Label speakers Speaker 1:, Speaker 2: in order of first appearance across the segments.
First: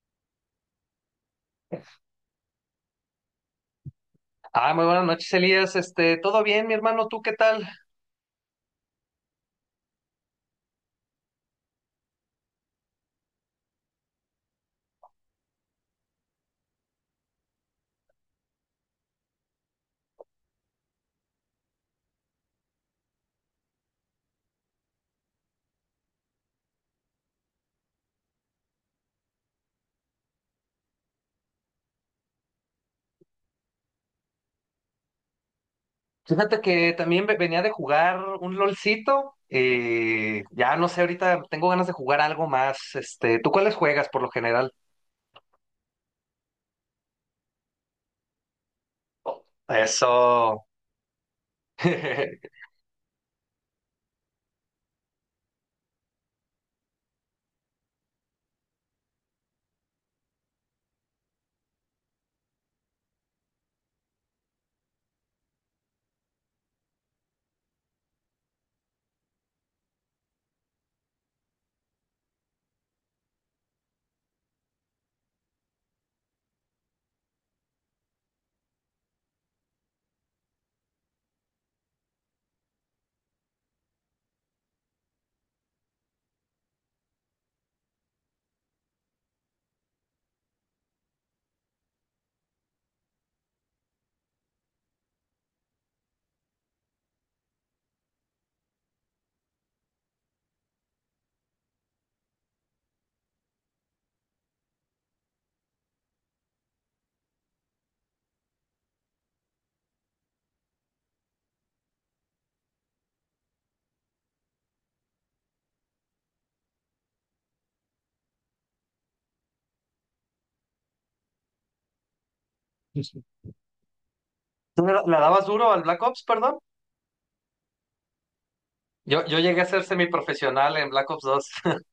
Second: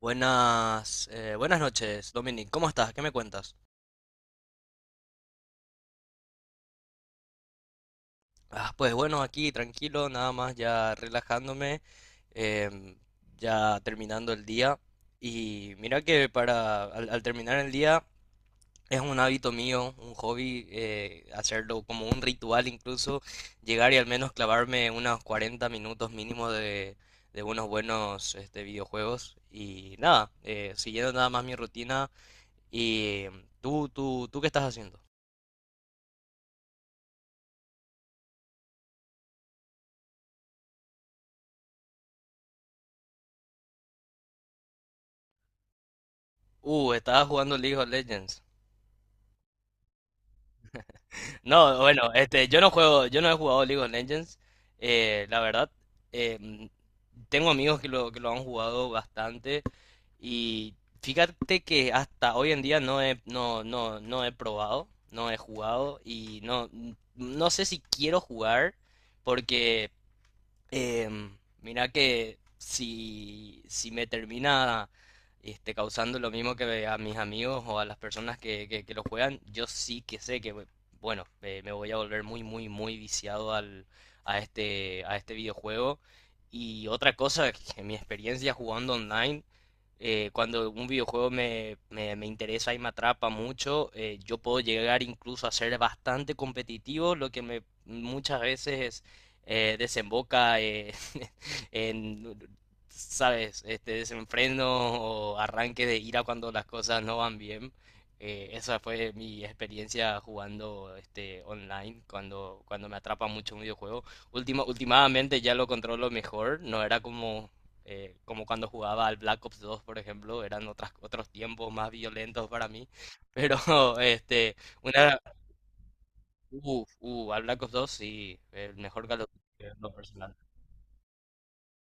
Speaker 1: Buenas, buenas noches, Dominic. ¿Cómo estás? ¿Qué me cuentas?
Speaker 2: Ah, muy buenas noches, Elías. ¿Todo bien, mi hermano? ¿Tú qué tal?
Speaker 1: Ah, pues bueno, aquí tranquilo, nada más ya relajándome, em, ya terminando el día. Y mira que para al terminar el día es un hábito mío, un hobby, hacerlo como un ritual incluso, llegar y al menos clavarme unos 40 minutos mínimo de unos buenos este, videojuegos. Y nada, siguiendo nada más mi rutina. ¿Y tú qué estás haciendo?
Speaker 2: Fíjate que también venía de jugar un LOLcito. Ya no sé, ahorita tengo ganas de jugar algo más. ¿Tú cuáles juegas por lo general?
Speaker 1: Estaba jugando League of Legends.
Speaker 2: Eso.
Speaker 1: No, bueno, este,
Speaker 2: ¿Tú
Speaker 1: yo no juego, yo no he jugado League of Legends. La verdad, em, tengo amigos que lo han jugado bastante. Y fíjate que hasta hoy en día no he, no, no, no he probado, no he jugado. Y no, no sé si quiero jugar. Porque Em, mirá que si me termina este, causando lo mismo que a mis amigos o a las personas que lo juegan, yo sí que sé que, bueno, me voy a volver muy, muy, muy viciado a este videojuego. Y otra cosa, que mi experiencia jugando online, cuando un videojuego me interesa y me atrapa mucho, yo puedo llegar incluso a ser bastante competitivo, lo que me muchas veces desemboca en, ¿sabes? Este desenfreno o arranque de ira cuando las cosas no van bien. Esa fue mi experiencia jugando este online cuando me atrapa mucho un videojuego. Últimamente ya lo controlo mejor, no era como, como cuando jugaba al Black Ops 2, por ejemplo, eran otros tiempos más violentos para mí, pero este,
Speaker 2: le
Speaker 1: una,
Speaker 2: dabas duro al Black Ops, perdón?
Speaker 1: al Black Ops 2 sí, el mejor Call
Speaker 2: Yo,
Speaker 1: of
Speaker 2: yo llegué
Speaker 1: Duty
Speaker 2: a
Speaker 1: en
Speaker 2: ser
Speaker 1: lo personal.
Speaker 2: semiprofesional en Black Ops 2.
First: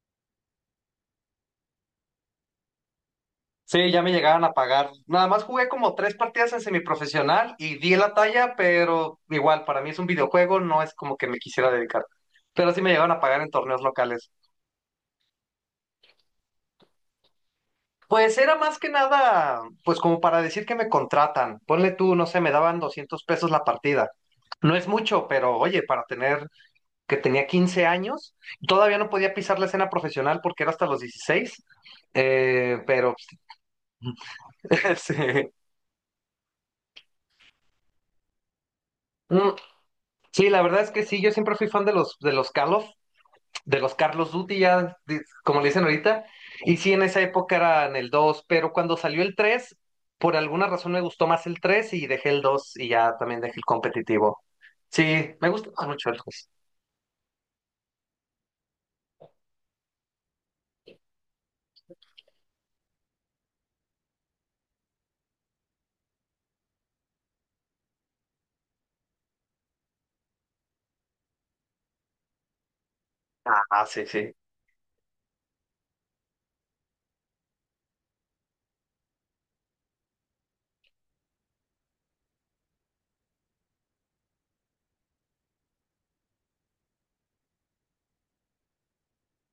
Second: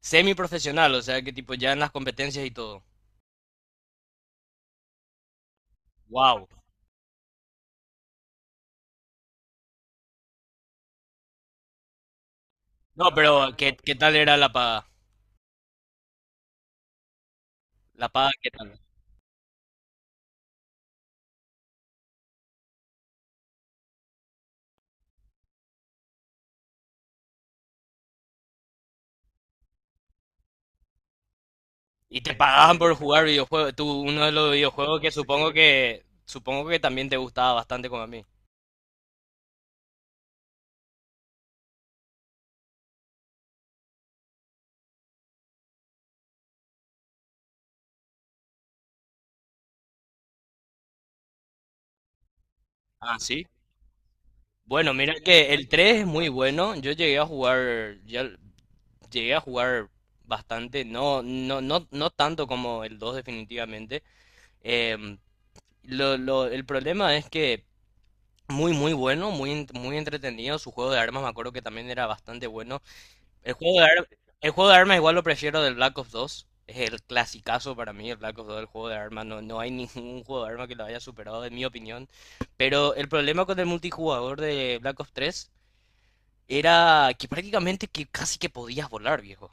Speaker 1: Semiprofesional, o sea que tipo ya en las competencias y todo.
Speaker 2: Sí, ya me llegaban a pagar. Nada más jugué como tres
Speaker 1: Wow.
Speaker 2: partidas en semiprofesional y di la talla, pero igual, para mí es un videojuego, no es como que me quisiera dedicar. Pero sí me
Speaker 1: No,
Speaker 2: llegaban a pagar en
Speaker 1: pero ¿qué,
Speaker 2: torneos
Speaker 1: qué tal
Speaker 2: locales.
Speaker 1: era la paga? La paga,
Speaker 2: Pues
Speaker 1: ¿qué
Speaker 2: era
Speaker 1: tal?
Speaker 2: más que nada, pues como para decir que me contratan. Ponle tú, no sé, me daban 200 pesos la partida. No es mucho, pero oye, para tener que tenía 15 años, todavía no podía pisar la escena profesional porque era hasta los 16.
Speaker 1: Y te pagaban por
Speaker 2: Pero
Speaker 1: jugar videojuegos. Tú, uno de los videojuegos que
Speaker 2: sí.
Speaker 1: supongo que supongo que también te gustaba bastante como a mí.
Speaker 2: Mm, sí, la verdad es que sí, yo siempre fui fan de los, de los Carlos Duty, ya, como le dicen ahorita, y sí, en esa época eran el dos, pero cuando salió el tres, por alguna razón me gustó más el 3 y dejé el dos, y ya
Speaker 1: Ah,
Speaker 2: también
Speaker 1: sí.
Speaker 2: dejé el competitivo.
Speaker 1: Bueno, mira
Speaker 2: Sí, me
Speaker 1: que el
Speaker 2: gusta
Speaker 1: 3 es
Speaker 2: mucho el
Speaker 1: muy
Speaker 2: dos.
Speaker 1: bueno. Yo llegué a jugar, ya llegué a jugar bastante, no, no, no, no tanto como el 2 definitivamente. Em, el problema es que muy, muy bueno, muy entretenido. Su juego de armas me acuerdo que también era bastante bueno. El juego de,
Speaker 2: Ah, sí,
Speaker 1: ar-
Speaker 2: sí.
Speaker 1: el juego de armas igual lo prefiero del Black Ops 2. Es el clasicazo para mí, el Black Ops 2, el juego de armas. No, no hay ningún juego de armas que lo haya superado, en mi opinión. Pero el problema con el multijugador de Black Ops 3 era que prácticamente que casi que podías volar, viejo.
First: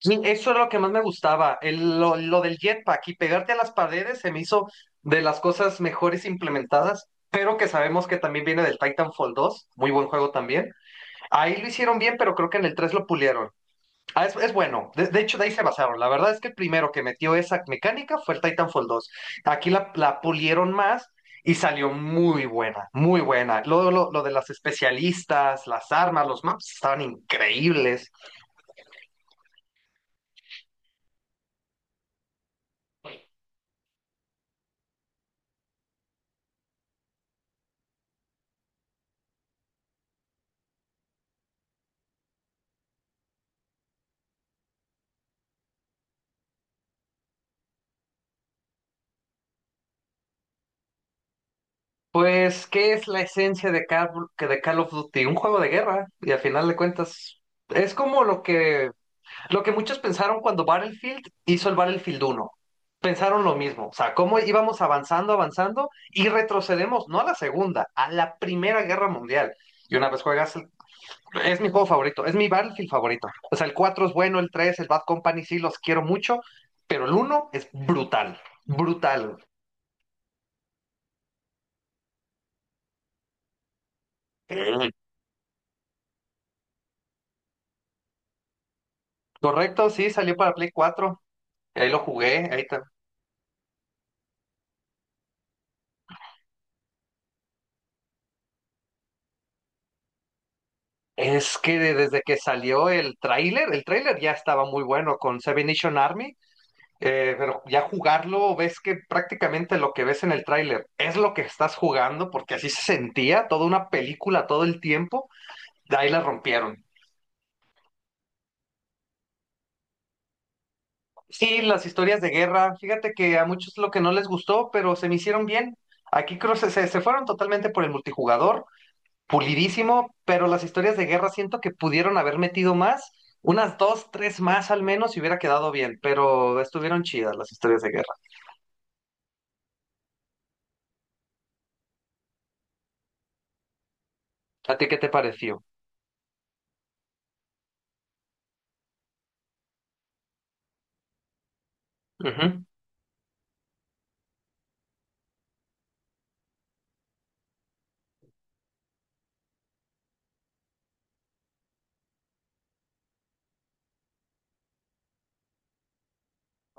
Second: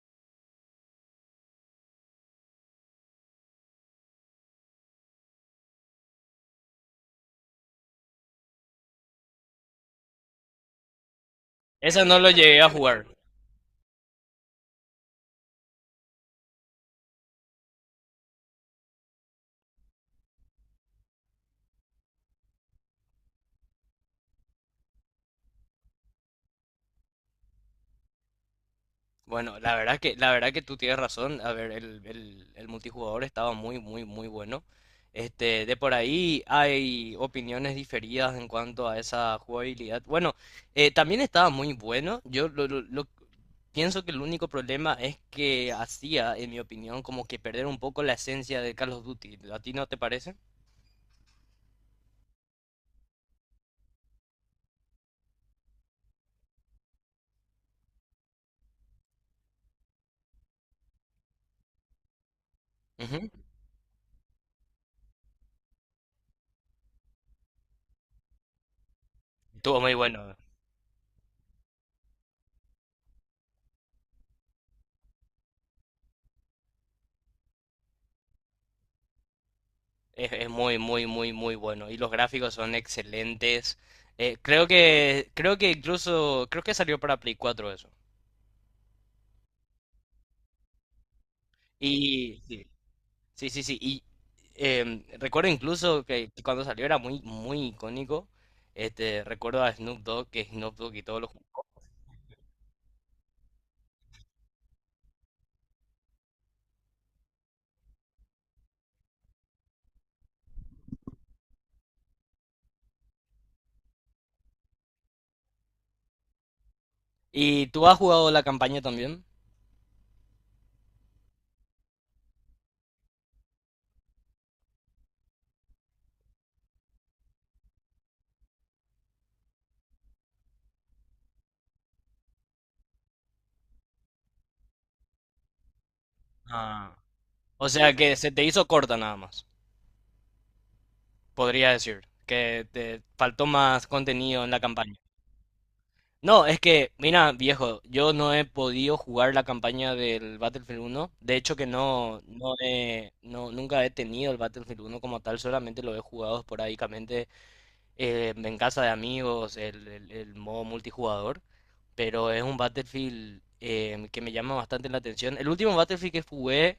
Speaker 2: Sí, eso era lo que más me gustaba, lo del jetpack, y pegarte a las paredes se me hizo de las cosas mejores implementadas, pero que sabemos que también viene del Titanfall 2, muy buen juego también. Ahí lo hicieron
Speaker 1: Esa
Speaker 2: bien,
Speaker 1: no lo
Speaker 2: pero creo que
Speaker 1: llegué
Speaker 2: en
Speaker 1: a
Speaker 2: el 3
Speaker 1: jugar.
Speaker 2: lo pulieron. Ah, es bueno, de hecho de ahí se basaron. La verdad es que el primero que metió esa mecánica fue el Titanfall 2. Aquí la pulieron más y salió muy buena, muy buena. Lo de las especialistas, las armas, los maps estaban increíbles.
Speaker 1: Bueno, la verdad que tú tienes razón. A ver, el multijugador estaba muy, muy, muy bueno. Este, de por ahí hay opiniones diferidas en cuanto a esa jugabilidad. Bueno, también estaba muy bueno. Yo lo- Pienso que el único problema es que hacía, en mi opinión, como que perder un poco la esencia de Call of Duty. ¿A ti no te parece?
Speaker 2: Pues, ¿qué es la esencia de Call, que de Call of Duty? Un juego de guerra, y al final de cuentas, es como lo que muchos pensaron cuando Battlefield hizo el Battlefield uno.
Speaker 1: Ujú.
Speaker 2: Pensaron lo mismo, o sea, cómo íbamos avanzando, avanzando, y retrocedemos, no a la Segunda, a la Primera Guerra Mundial.
Speaker 1: Estuvo muy
Speaker 2: Y una vez
Speaker 1: bueno.
Speaker 2: juegas, es mi juego favorito, es mi Battlefield favorito. O sea, el 4 es bueno, el 3, el Bad Company sí los quiero mucho, pero el uno es brutal, brutal.
Speaker 1: Es muy, muy, muy, muy bueno. Y los gráficos son excelentes. Creo que incluso, creo que salió para Play cuatro eso.
Speaker 2: Correcto, sí, salió para Play 4. Ahí lo
Speaker 1: Y
Speaker 2: jugué,
Speaker 1: sí, sí, sí. Sí. Y recuerdo incluso que cuando salió era muy, muy icónico. Este, recuerdo a Snoop Dogg, que Snoop Dogg y todos los...
Speaker 2: es que desde que salió el tráiler ya estaba muy bueno con Seven Nation Army, pero ya jugarlo, ves que prácticamente lo que ves en el tráiler es lo que estás jugando, porque así se sentía, toda una película todo el tiempo, de ahí la rompieron.
Speaker 1: ¿Y tú has jugado la campaña también?
Speaker 2: Sí, las historias de guerra, fíjate que a muchos lo que no les gustó, pero se me hicieron bien. Aquí creo que se fueron totalmente por el multijugador, pulidísimo, pero las historias de guerra siento que pudieron haber metido más, unas dos, tres más al menos, y hubiera quedado bien, pero
Speaker 1: Ah,
Speaker 2: estuvieron chidas las
Speaker 1: o
Speaker 2: historias de
Speaker 1: sea
Speaker 2: guerra.
Speaker 1: que se te hizo corta nada más, podría decir, que te faltó más contenido en la
Speaker 2: ¿A ti
Speaker 1: campaña.
Speaker 2: qué te pareció?
Speaker 1: No, es que, mira, viejo, yo no he podido jugar la campaña del Battlefield uno. De hecho que no, no
Speaker 2: Ujú.
Speaker 1: he, no, nunca he tenido el Battlefield uno como tal, solamente lo he jugado esporádicamente en casa de amigos, el modo multijugador. Pero es un Battlefield que me llama bastante la atención. El último Battlefield que jugué,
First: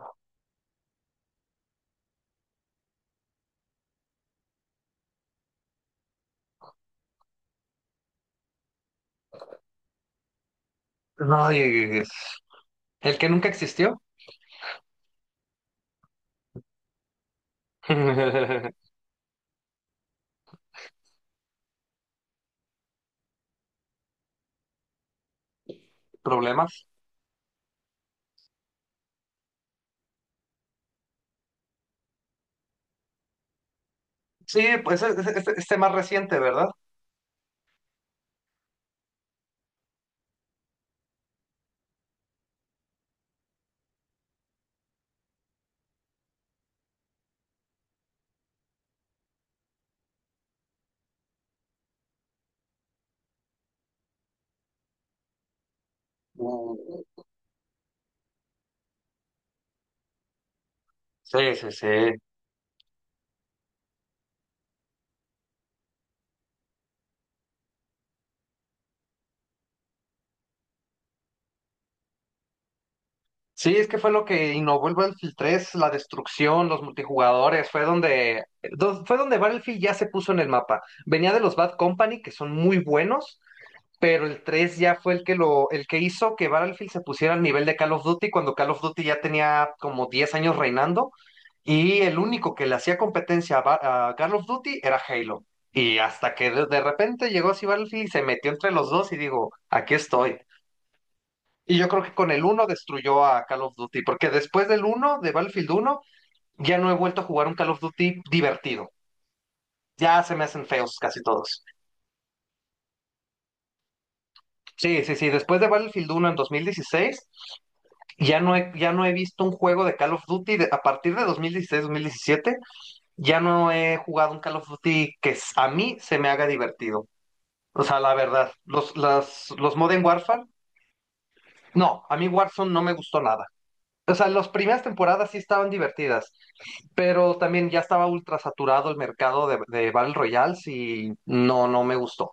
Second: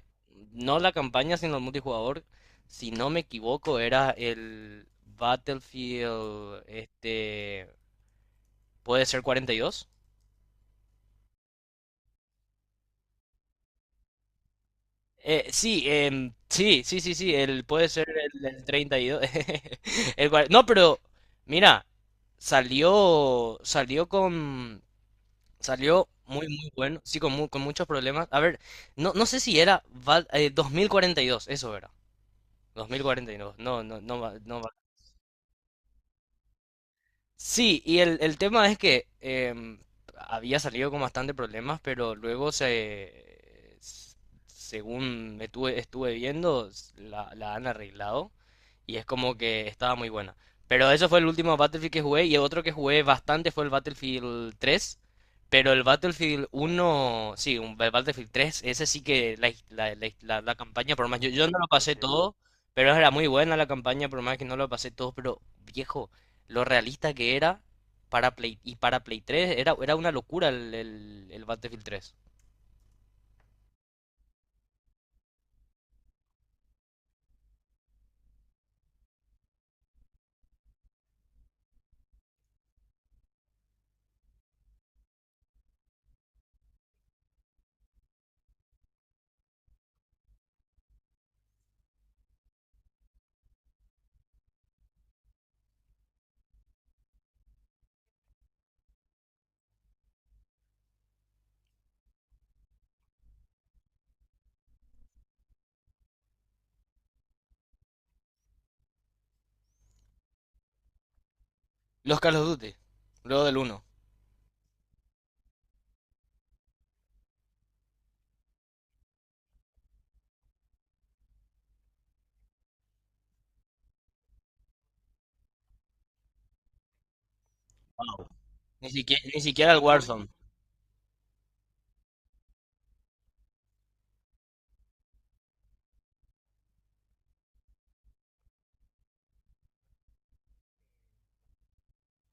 Speaker 1: no la campaña, sino el multijugador, si no me equivoco, era el Battlefield, este, puede ser 42.
Speaker 2: Ay, el que nunca existió.
Speaker 1: El, puede ser el 32. No, pero mira, salió, salió con, salió muy, muy
Speaker 2: Problemas.
Speaker 1: bueno, sí, con muchos problemas. A ver, no, no sé si era 2042, eso era, 2042. No, no, no, va- no,
Speaker 2: Sí, pues es tema reciente, ¿verdad?
Speaker 1: Sí, y el tema es que había salido con bastante problemas, pero luego según estuve viendo, la han arreglado y es como que estaba muy buena. Pero eso fue el último Battlefield que jugué y el otro que jugué bastante fue el Battlefield tres, pero el Battlefield
Speaker 2: Mm,
Speaker 1: uno sí, el Battlefield tres ese sí que la campaña, por más, yo
Speaker 2: Sí,
Speaker 1: no lo
Speaker 2: sí, sí.
Speaker 1: pasé todo, pero era muy buena la campaña, por más que no lo pasé todo, pero viejo, lo realista que era para Play y para Play 3 era, era una locura el Battlefield tres.
Speaker 2: Sí, es que fue lo que innovó el Battlefield 3, la destrucción, los multijugadores, fue fue donde Battlefield ya se puso en el mapa. Venía de los Bad Company, que son muy buenos, pero el 3 ya fue el que el que hizo que Battlefield se pusiera al nivel de Call of Duty, cuando Call of Duty ya tenía como 10 años reinando, y el único que le hacía competencia a, a Call of Duty era Halo. Y hasta que de repente llegó así Battlefield y se metió entre los dos y digo, aquí estoy. Y yo creo que con el uno destruyó a Call of Duty, porque después del uno de Battlefield uno ya no he vuelto a jugar un Call of Duty divertido. Ya se me hacen feos casi todos.
Speaker 1: Los Call of Duty, luego del uno.
Speaker 2: Sí, sí, sí. Después de Battlefield uno en 2016, ya no he visto un juego de Call of Duty a partir de 2016-2017, ya no he jugado un Call of Duty que a mí se me haga divertido. O sea, la
Speaker 1: Wow.
Speaker 2: verdad,
Speaker 1: Ni siquiera, ni siquiera
Speaker 2: los
Speaker 1: el
Speaker 2: Modern
Speaker 1: Warzone.
Speaker 2: Warfare, no, a mí Warzone no me gustó nada. O sea, las primeras temporadas sí estaban divertidas, pero también ya estaba ultra saturado el mercado de Battle Royales y no, no me gustó.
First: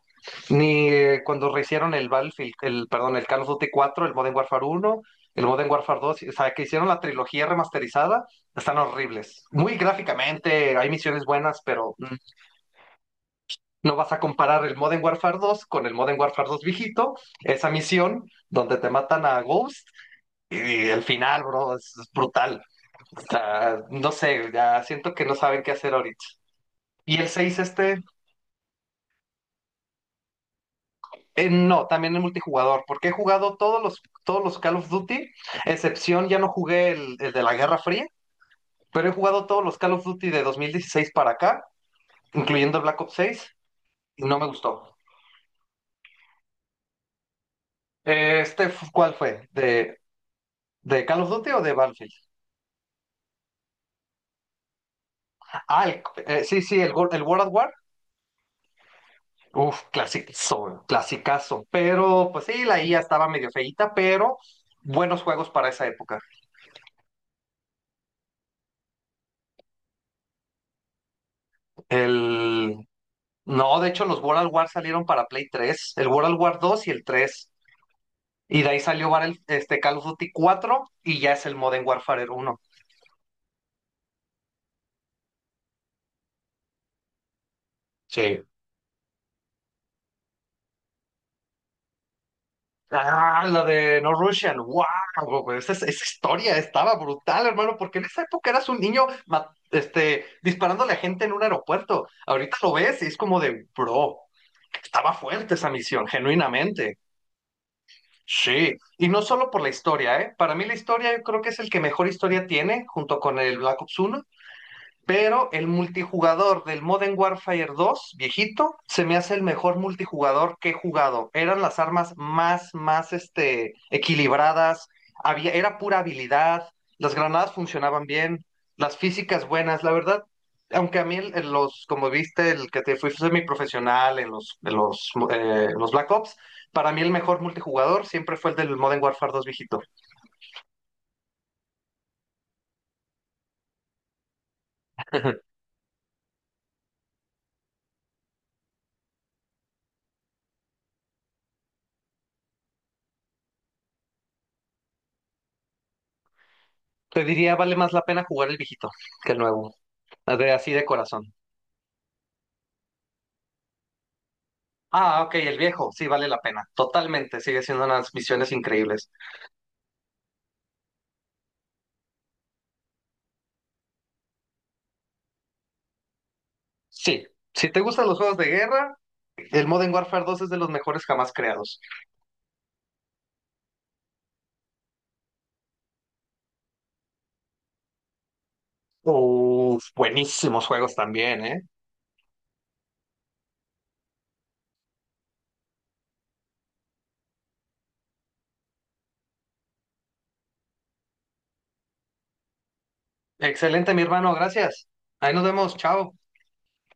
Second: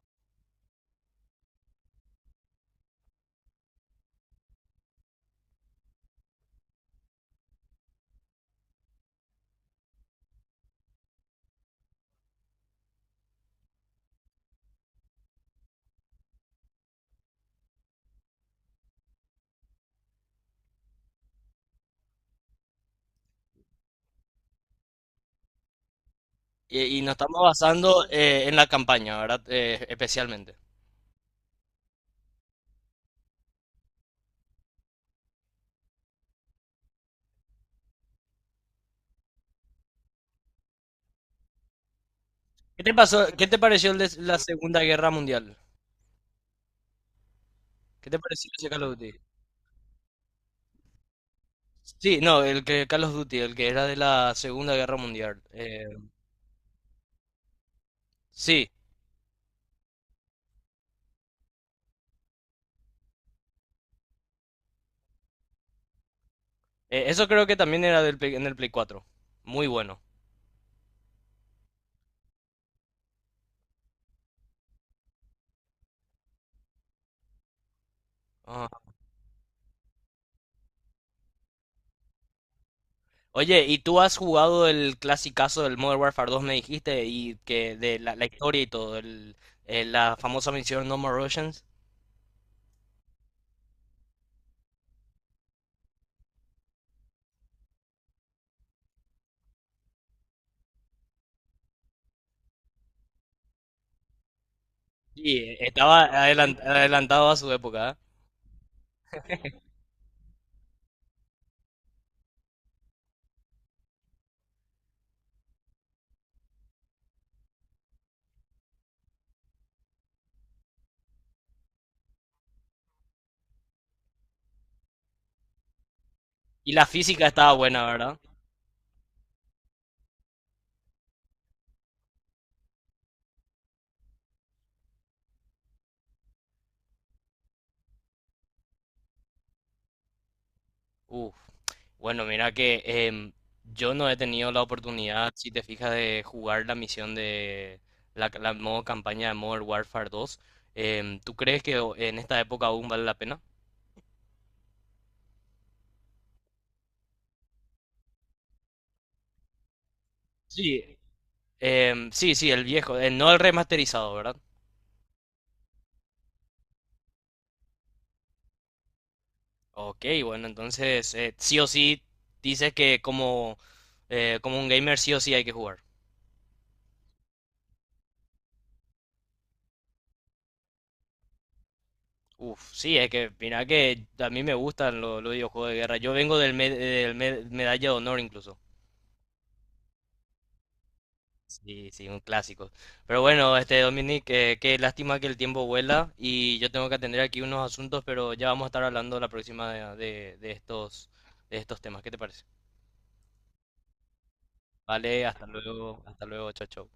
Speaker 2: Ni cuando rehicieron el Battlefield, perdón, el Call of Duty cuatro, el Modern Warfare uno, el Modern Warfare dos, o sea, que hicieron la trilogía remasterizada, están horribles. Muy gráficamente, hay misiones buenas, pero no vas a comparar el Modern Warfare dos con el Modern Warfare dos viejito, esa misión donde te matan a Ghost y, el final, bro, es brutal. O sea, no sé, ya siento que no saben qué hacer ahorita.
Speaker 1: Y nos
Speaker 2: Y el
Speaker 1: estamos
Speaker 2: 6 este,
Speaker 1: basando en la campaña, ¿verdad? Especialmente.
Speaker 2: no, también en multijugador, porque he jugado todos los Call of Duty, excepción ya no jugué el de la Guerra Fría, pero he jugado todos los Call of Duty de 2016 para acá, incluyendo
Speaker 1: ¿Qué te
Speaker 2: Black Ops
Speaker 1: pasó? ¿Qué
Speaker 2: seis,
Speaker 1: te pareció el de
Speaker 2: y
Speaker 1: la
Speaker 2: no me
Speaker 1: Segunda
Speaker 2: gustó.
Speaker 1: Guerra Mundial? ¿Qué te pareció ese Call of Duty?
Speaker 2: ¿Cuál fue? ¿De Call of Duty o de Battlefield?
Speaker 1: Sí, no, el que Call of Duty, el que era de la Segunda Guerra Mundial.
Speaker 2: Ah, sí, el World at War.
Speaker 1: Sí,
Speaker 2: Uf, clasicazo, clasicazo. Pero, pues sí, la IA estaba medio feíta, pero buenos juegos para esa época.
Speaker 1: eso creo que también era del, en el Play cuatro. Muy bueno.
Speaker 2: El, No, de hecho los World at War salieron para Play 3, el World at War 2 y el tres. Y
Speaker 1: Ah.
Speaker 2: de ahí salió Call of Duty 4 y ya es el Modern Warfare uno.
Speaker 1: Oye, ¿y tú has jugado el clasicazo del Modern Warfare 2, me dijiste, y que de la
Speaker 2: Sí.
Speaker 1: historia y todo, la famosa misión No More Russians?
Speaker 2: Ah, la de No Russian, wow, güey, esa historia estaba brutal, hermano, porque en esa época eras un niño disparándole a gente en un aeropuerto. Ahorita lo ves y es como de, bro, estaba fuerte
Speaker 1: Sí,
Speaker 2: esa
Speaker 1: estaba
Speaker 2: misión, genuinamente.
Speaker 1: adelantado a su época, ¿eh?
Speaker 2: Sí, y no solo por la historia, ¿eh? Para mí la historia yo creo que es el que mejor historia tiene, junto con el Black Ops uno. Pero el multijugador del Modern Warfare dos viejito, se me hace el mejor multijugador que he jugado. Eran las armas más, equilibradas. Había, era pura habilidad.
Speaker 1: Y la
Speaker 2: Las
Speaker 1: física
Speaker 2: granadas
Speaker 1: estaba buena,
Speaker 2: funcionaban
Speaker 1: ¿verdad?
Speaker 2: bien. Las físicas buenas. La verdad, aunque a mí como viste, el que te fui semiprofesional en los Black Ops, para mí el mejor multijugador siempre fue el del Modern Warfare dos viejito.
Speaker 1: Uf, bueno, mira que yo no he tenido la oportunidad, si te fijas, de jugar la misión de la modo campaña de Modern Warfare 2. ¿Tú crees que en esta época aún vale la pena?
Speaker 2: Te diría, vale más la pena jugar el viejito que el nuevo, de, así de
Speaker 1: Sí.
Speaker 2: corazón.
Speaker 1: Sí, sí, el viejo, no el remasterizado, ¿verdad?
Speaker 2: Ah, ok, el viejo, sí, vale la pena. Totalmente, sigue siendo unas misiones increíbles.
Speaker 1: Ok, bueno, entonces sí o sí dices que como, como un gamer sí o sí hay que jugar.
Speaker 2: Sí, si te gustan los juegos de guerra, el Modern Warfare dos es de los mejores jamás creados.
Speaker 1: Uf, sí, es que mira que a mí me gustan los videojuegos de guerra. Yo vengo del, medalla de honor incluso.
Speaker 2: Uf, buenísimos juegos también, ¿eh?
Speaker 1: Sí, sí, un clásico. Pero bueno, este Dominic, qué lástima que el tiempo vuela y yo tengo que atender aquí unos asuntos, pero ya vamos a estar hablando la próxima de estos temas. ¿Qué te parece?
Speaker 2: Excelente, mi hermano, gracias.
Speaker 1: Vale,
Speaker 2: Ahí nos vemos, chao.
Speaker 1: hasta luego, chao, chao.